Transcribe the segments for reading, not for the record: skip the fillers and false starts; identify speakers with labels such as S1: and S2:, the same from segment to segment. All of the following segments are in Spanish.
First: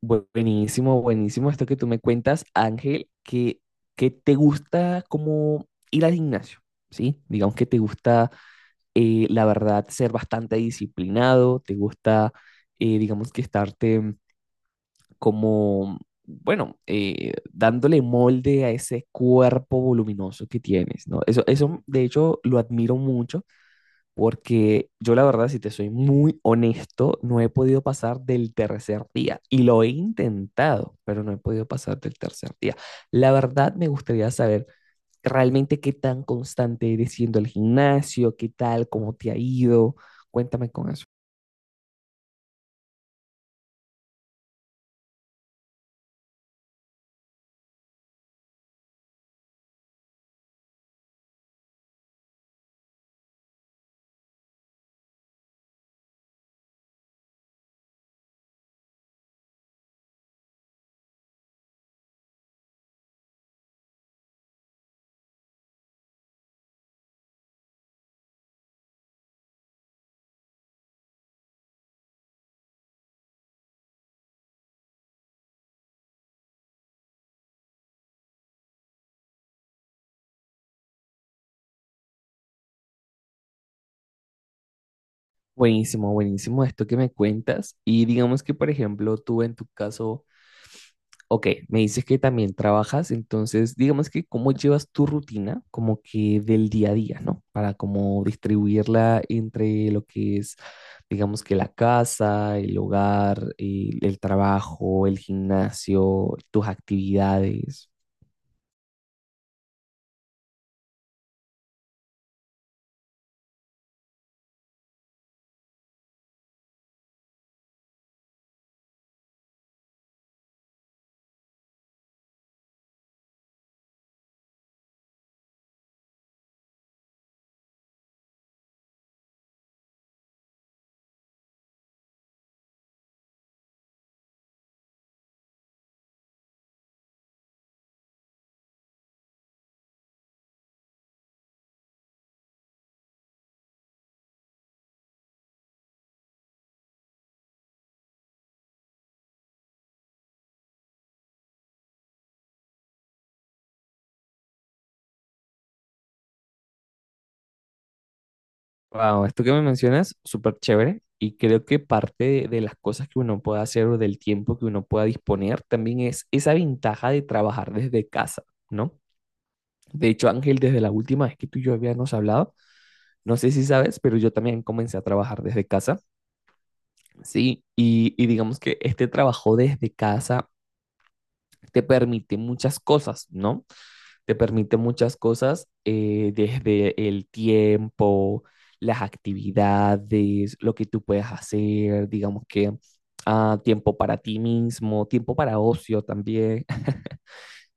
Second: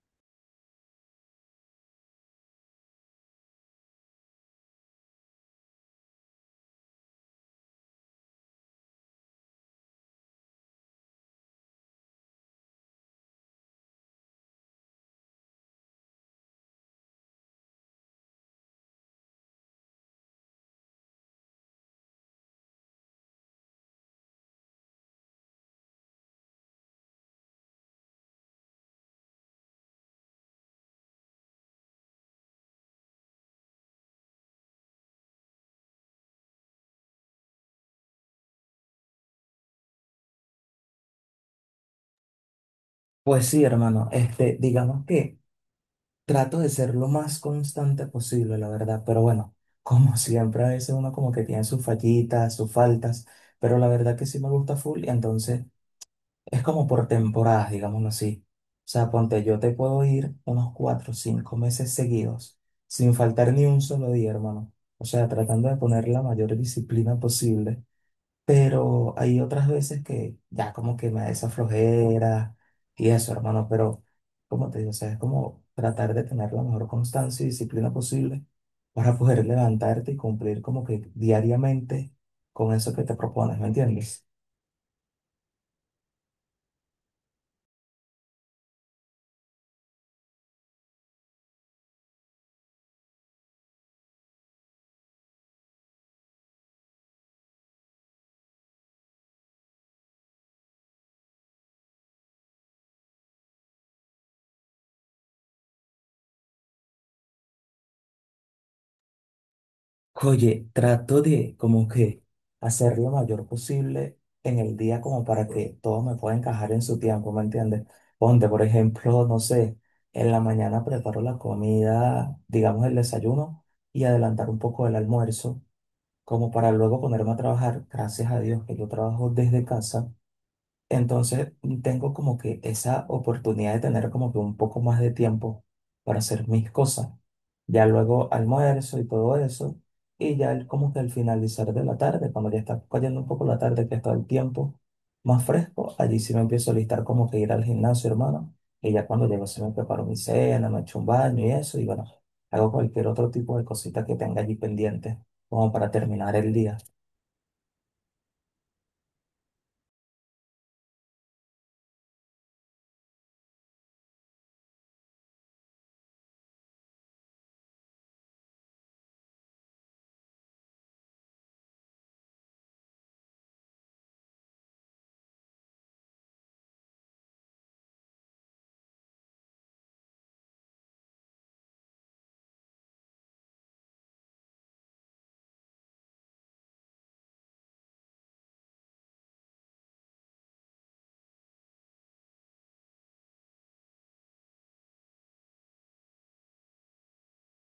S1: Buenísimo, buenísimo esto que tú me cuentas, Ángel, que te gusta como ir al gimnasio, ¿sí? Digamos que te gusta, la verdad, ser bastante disciplinado, te gusta, digamos que estarte como, bueno, dándole molde a ese cuerpo voluminoso que tienes, ¿no? Eso, de hecho, lo admiro mucho. Porque yo la verdad, si te soy muy honesto, no he podido pasar del tercer día. Y lo he intentado, pero no he podido pasar del tercer día. La verdad, me gustaría saber realmente qué tan constante eres siendo al gimnasio, qué tal, cómo te ha ido. Cuéntame con eso.
S2: Pues sí, hermano, digamos que trato de ser lo más constante posible, la verdad, pero bueno, como siempre, a veces uno como que tiene sus fallitas, sus faltas, pero la verdad que sí me gusta full y entonces es como por temporadas, digámoslo así. O sea, ponte, yo te puedo ir unos 4 o 5 meses seguidos, sin faltar ni un solo día, hermano. O sea, tratando de poner la mayor disciplina posible, pero hay otras veces que ya como que me da esa flojera y eso, hermano, pero como te digo, o sea, es como tratar de tener la mejor constancia y disciplina posible para poder levantarte y cumplir como que diariamente con eso que te propones, ¿me entiendes?
S1: Buenísimo, buenísimo esto que me cuentas. Y digamos que, por ejemplo, tú en tu caso. Ok, me dices que también trabajas, entonces digamos que cómo llevas tu rutina como que del día a día, ¿no? Para como distribuirla entre lo que es, digamos que la casa, el hogar, el trabajo, el gimnasio, tus actividades.
S2: Oye, trato de como que hacer lo mayor posible en el día como para que todo me pueda encajar en su tiempo, ¿me entiendes? Ponte, por ejemplo, no sé, en la mañana preparo la comida, digamos el desayuno, y adelantar un poco el almuerzo, como para luego ponerme a trabajar. Gracias a Dios que yo trabajo desde casa. Entonces tengo como que esa oportunidad de tener como que un poco más de tiempo para hacer mis cosas. Ya luego almuerzo y todo eso. Y ya como que al finalizar de la tarde, cuando ya está cayendo un poco la tarde, que está el tiempo más fresco, allí sí me empiezo a listar como que ir al gimnasio, hermano. Y ya cuando llego sí me preparo mi cena, me echo un baño y eso. Y bueno, hago cualquier otro tipo de cosita que tenga allí pendiente como para terminar el día.
S1: Wow, esto que me mencionas, súper chévere. Y creo que parte de las cosas que uno pueda hacer o del tiempo que uno pueda disponer también es esa ventaja de trabajar desde casa, ¿no? De hecho, Ángel, desde la última vez que tú y yo habíamos hablado, no sé si sabes, pero yo también comencé a trabajar desde casa, ¿sí? Y digamos que este trabajo desde casa te permite muchas cosas, ¿no? Te permite muchas cosas, desde el tiempo, las actividades, lo que tú puedes hacer, digamos que ah, tiempo para ti mismo, tiempo para ocio también,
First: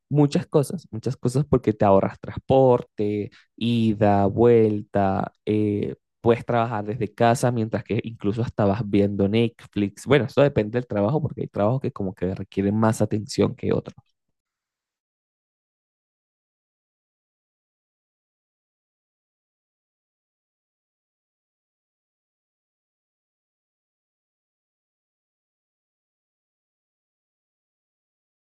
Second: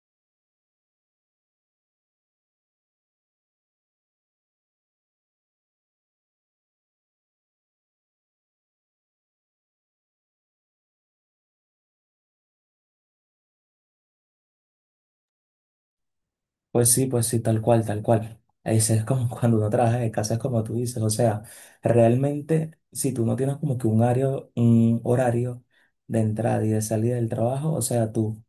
S1: muchas cosas, muchas cosas porque te ahorras transporte, ida, vuelta, puedes trabajar desde casa mientras que incluso estabas viendo Netflix. Bueno, eso depende del trabajo porque hay trabajos que como que requieren más atención que otros.
S2: Pues sí, tal cual, tal cual. Ese es como cuando uno trabaja de casa, es como tú dices. O sea, realmente, si tú no tienes como que un horario de entrada y de salida del trabajo, o sea, tú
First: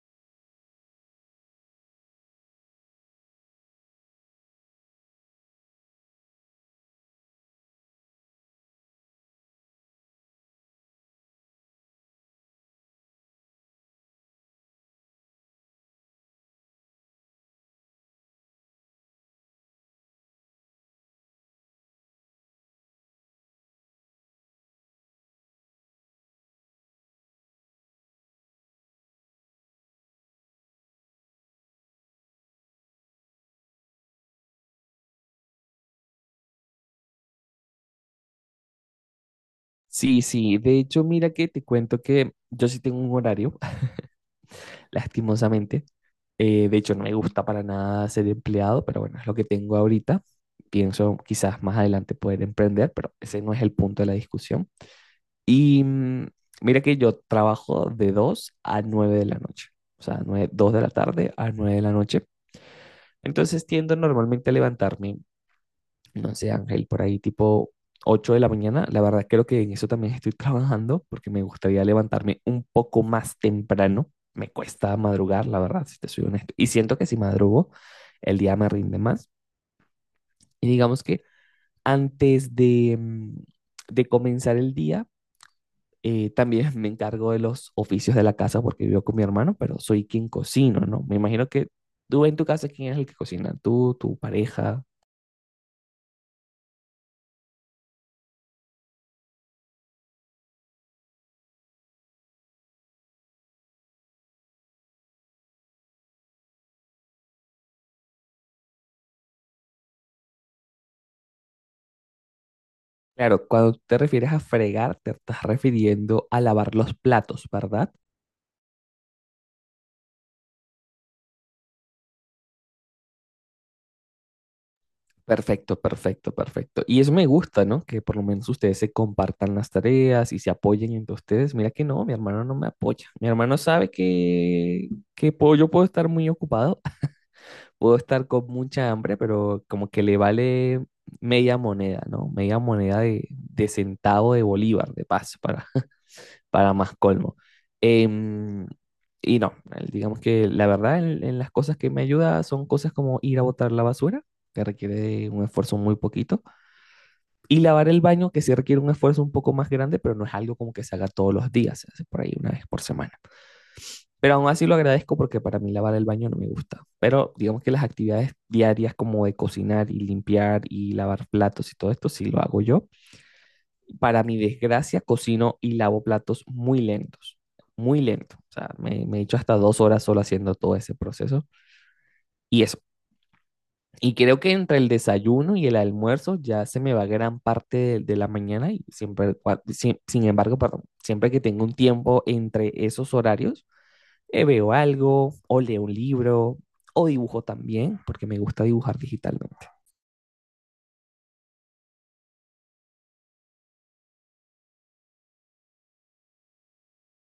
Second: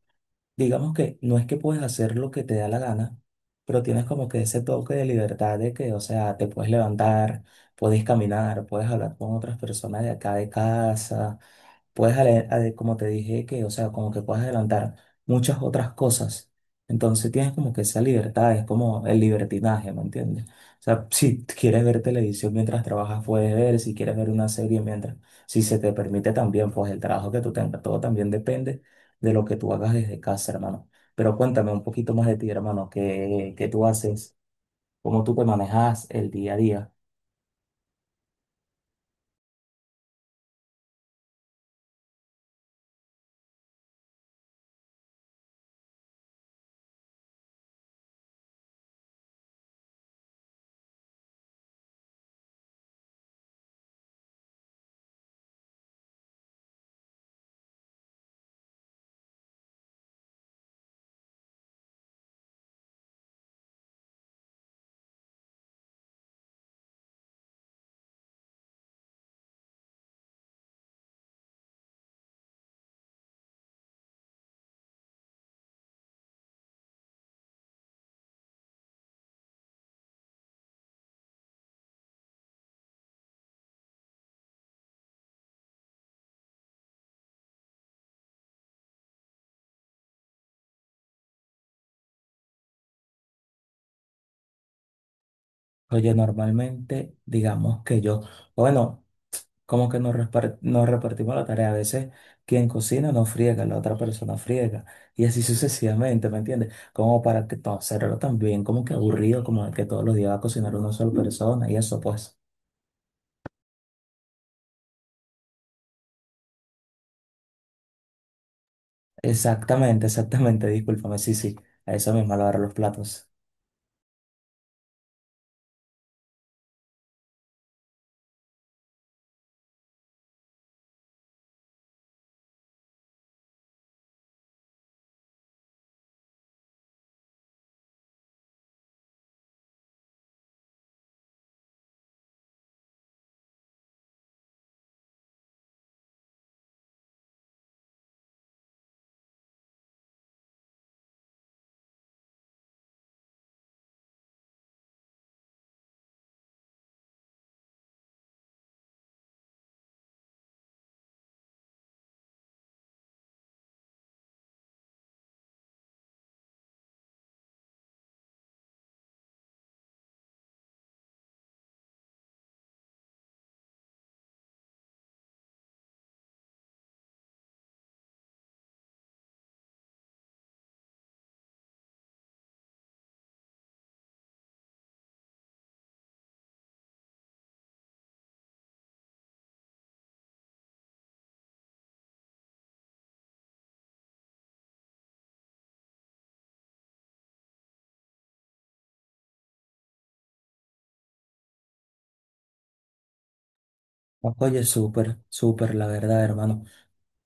S2: digamos que no es que puedes hacer lo que te da la gana, pero tienes como que ese toque de libertad de que, o sea, te puedes levantar, puedes caminar, puedes hablar con otras personas de acá de casa, puedes, como te dije, que, o sea, como que puedes adelantar muchas otras cosas. Entonces tienes como que esa libertad, es como el libertinaje, ¿me entiendes? O sea, si quieres ver televisión mientras trabajas, puedes ver, si quieres ver una serie mientras, si se te permite también, pues el trabajo que tú tengas, todo también depende de lo que tú hagas desde casa, hermano. Pero cuéntame un poquito más de ti, hermano, qué tú haces, cómo tú te manejas el día a día.
S1: Sí, sí, de hecho, mira que te cuento que yo sí tengo un horario, lastimosamente. De hecho, no me gusta para nada ser empleado, pero bueno, es lo que tengo ahorita. Pienso quizás más adelante poder emprender, pero ese no es el punto de la discusión. Y mira que yo trabajo de 2 a 9 de la noche, o sea, 9 2 de la tarde a 9 de la noche. Entonces tiendo normalmente a levantarme, no sé, Ángel, por ahí tipo 8 de la mañana. La verdad creo que en eso también estoy trabajando porque me gustaría levantarme un poco más temprano. Me cuesta madrugar, la verdad, si te soy honesto. Y siento que si madrugo, el día me rinde más. Y digamos que antes de, de comenzar el día, también me encargo de los oficios de la casa porque vivo con mi hermano, pero soy quien cocino, ¿no? Me imagino que tú en tu casa, ¿quién es el que cocina? ¿Tú, tu pareja?
S2: Oye, normalmente, digamos que yo, bueno, como que nos repartimos la tarea. A veces quien cocina no friega, la otra persona friega. Y así sucesivamente, ¿me entiendes? Como para que todo hacerlo también, como que aburrido, como que todos los días va a cocinar una sola persona y eso, pues.
S1: Claro, cuando te refieres a fregar, te estás refiriendo a lavar los platos, ¿verdad?
S2: Exactamente, exactamente, discúlpame, sí, sí, a eso mismo, lavar los platos.
S1: Perfecto, perfecto, perfecto. Y eso me gusta, ¿no? Que por lo menos ustedes se compartan las tareas y se apoyen entre ustedes. Mira que no, mi hermano no me apoya. Mi hermano sabe que, yo puedo estar muy ocupado, puedo estar con mucha hambre, pero como que le vale media moneda, ¿no? Media moneda de centavo de bolívar, de paso, para, para más colmo. Em, y no, digamos que la verdad en las cosas que me ayuda son cosas como ir a botar la basura, que requiere de un esfuerzo muy poquito, y lavar el baño, que sí requiere un esfuerzo un poco más grande, pero no es algo como que se haga todos los días, se hace por ahí una vez por semana. Pero aún así lo agradezco porque para mí lavar el baño no me gusta. Pero digamos que las actividades diarias como de cocinar y limpiar y lavar platos y todo esto sí lo hago yo. Para mi desgracia, cocino y lavo platos muy lentos, muy lento. O sea, me he hecho hasta 2 horas solo haciendo todo ese proceso. Y eso. Y creo que entre el desayuno y el almuerzo ya se me va gran parte de la mañana y siempre, sin embargo, perdón, siempre que tengo un tiempo entre esos horarios, veo algo, o leo un libro, o dibujo también, porque me gusta dibujar digitalmente.
S2: Oye, súper, súper, la verdad, hermano.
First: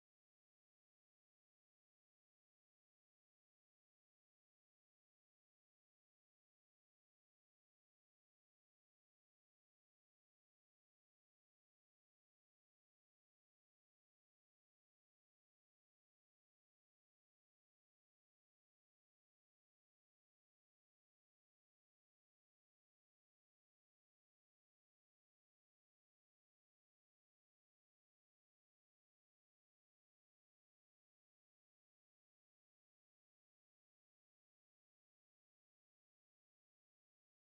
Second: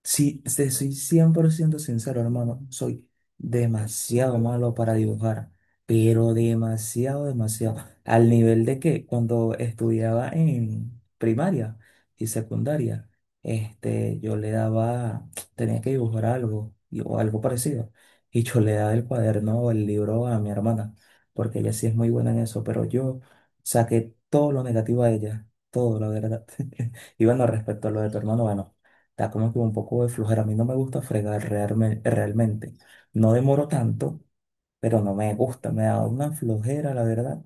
S2: Sí, te soy 100% sincero, hermano. Soy demasiado malo para dibujar, pero demasiado, demasiado. Al nivel de que cuando estudiaba en primaria y secundaria, yo le daba, tenía que dibujar algo o algo parecido. Y yo le daba el cuaderno o el libro a mi hermana, porque ella sí es muy buena en eso, pero yo saqué todo lo negativo a ella, todo, la verdad. Y bueno, respecto a lo de tu hermano, bueno. Da como que un poco de flojera. A mí no me gusta fregar realmente. No demoro tanto, pero no me gusta. Me da una flojera, la verdad.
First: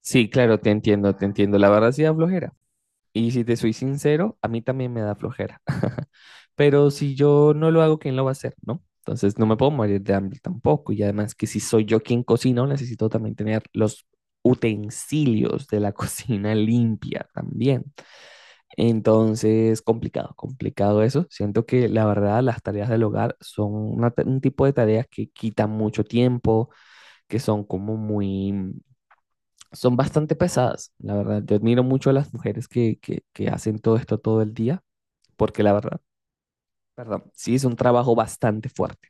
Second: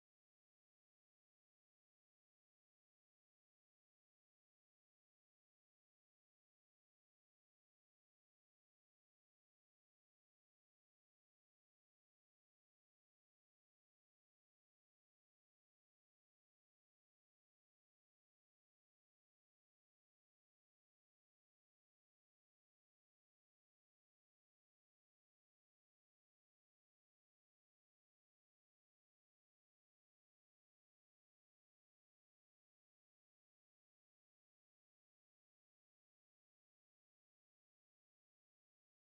S1: Sí, claro, te entiendo, te entiendo. La verdad sí da flojera. Y si te soy sincero, a mí también me da flojera. Pero si yo no lo hago, ¿quién lo va a hacer, no? Entonces no me puedo morir de hambre tampoco. Y además que si soy yo quien cocino, necesito también tener los utensilios de la cocina limpia también. Entonces, complicado, complicado eso. Siento que la verdad las tareas del hogar son una un tipo de tareas que quitan mucho tiempo, que son como muy, son bastante pesadas. La verdad, yo admiro mucho a las mujeres que hacen todo esto todo el día, porque la verdad, perdón, sí es un trabajo bastante fuerte.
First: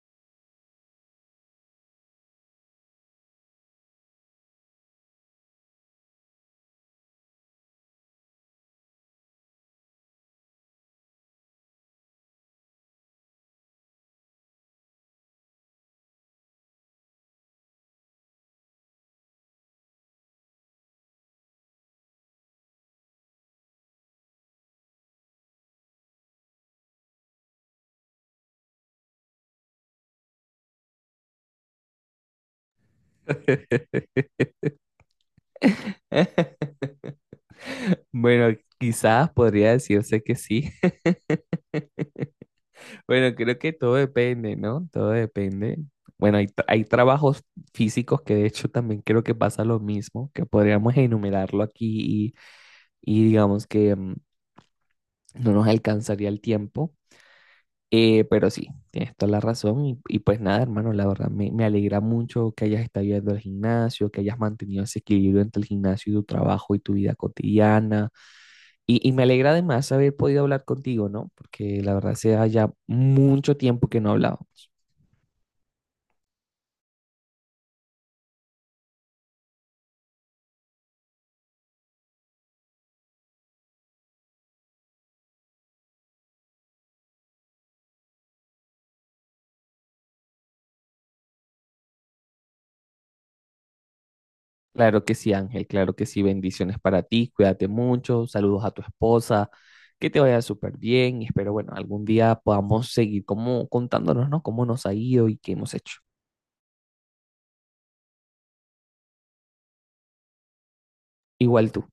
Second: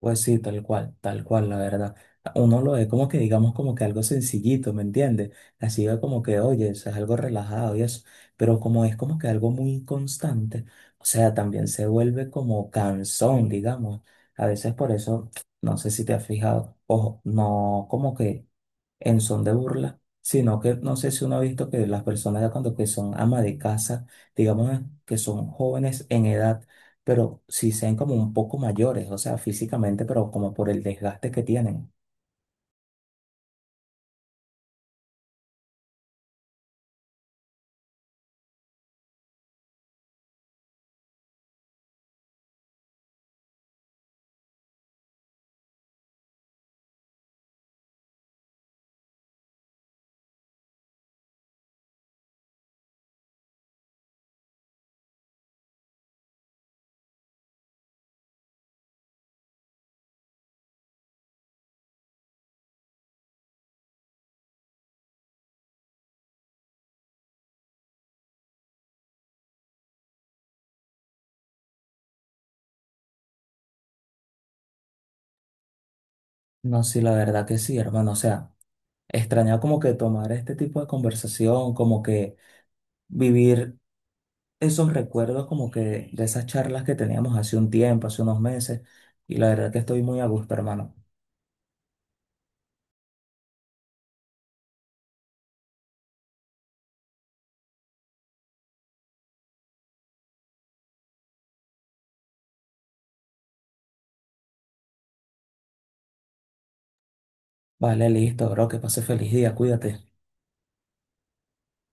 S2: Pues sí, tal cual, la verdad. Uno lo ve como que, digamos, como que algo sencillito, ¿me entiendes? Así es como que, oye, eso es algo relajado y eso. Pero como es como que algo muy constante, o sea, también se vuelve como cansón, digamos. A veces por eso, no sé si te has fijado, ojo, no como que en son de burla, sino que no sé si uno ha visto que las personas ya cuando que son ama de casa, digamos ¿no? que son jóvenes en edad, pero sí sean como un poco mayores, o sea, físicamente, pero como por el desgaste que tienen.
S1: Bueno, quizás podría decirse que sí. Bueno, creo que todo depende, ¿no? Todo depende. Bueno, hay, hay trabajos físicos que de hecho también creo que pasa lo mismo, que podríamos enumerarlo aquí y digamos que no nos alcanzaría el tiempo. Pero sí, tienes toda la razón y pues nada, hermano, la verdad me alegra mucho que hayas estado yendo al gimnasio, que hayas mantenido ese equilibrio entre el gimnasio y tu trabajo y tu vida cotidiana. Y me alegra además haber podido hablar contigo, ¿no? Porque la verdad hace ya mucho tiempo que no hablábamos.
S2: No, sí, la verdad que sí, hermano, o sea, extraña como que tomar este tipo de conversación, como que vivir esos recuerdos como que de esas charlas que teníamos hace un tiempo, hace unos meses, y la verdad que estoy muy a gusto, hermano.
S1: Claro que sí, Ángel, claro que sí. Bendiciones para ti, cuídate mucho, saludos a tu esposa, que te vaya súper bien y espero, bueno, algún día podamos seguir como contándonos, ¿no? Cómo nos ha ido y qué hemos hecho.
S2: Vale, listo, bro, que pase feliz día, cuídate.
S1: Igual tú.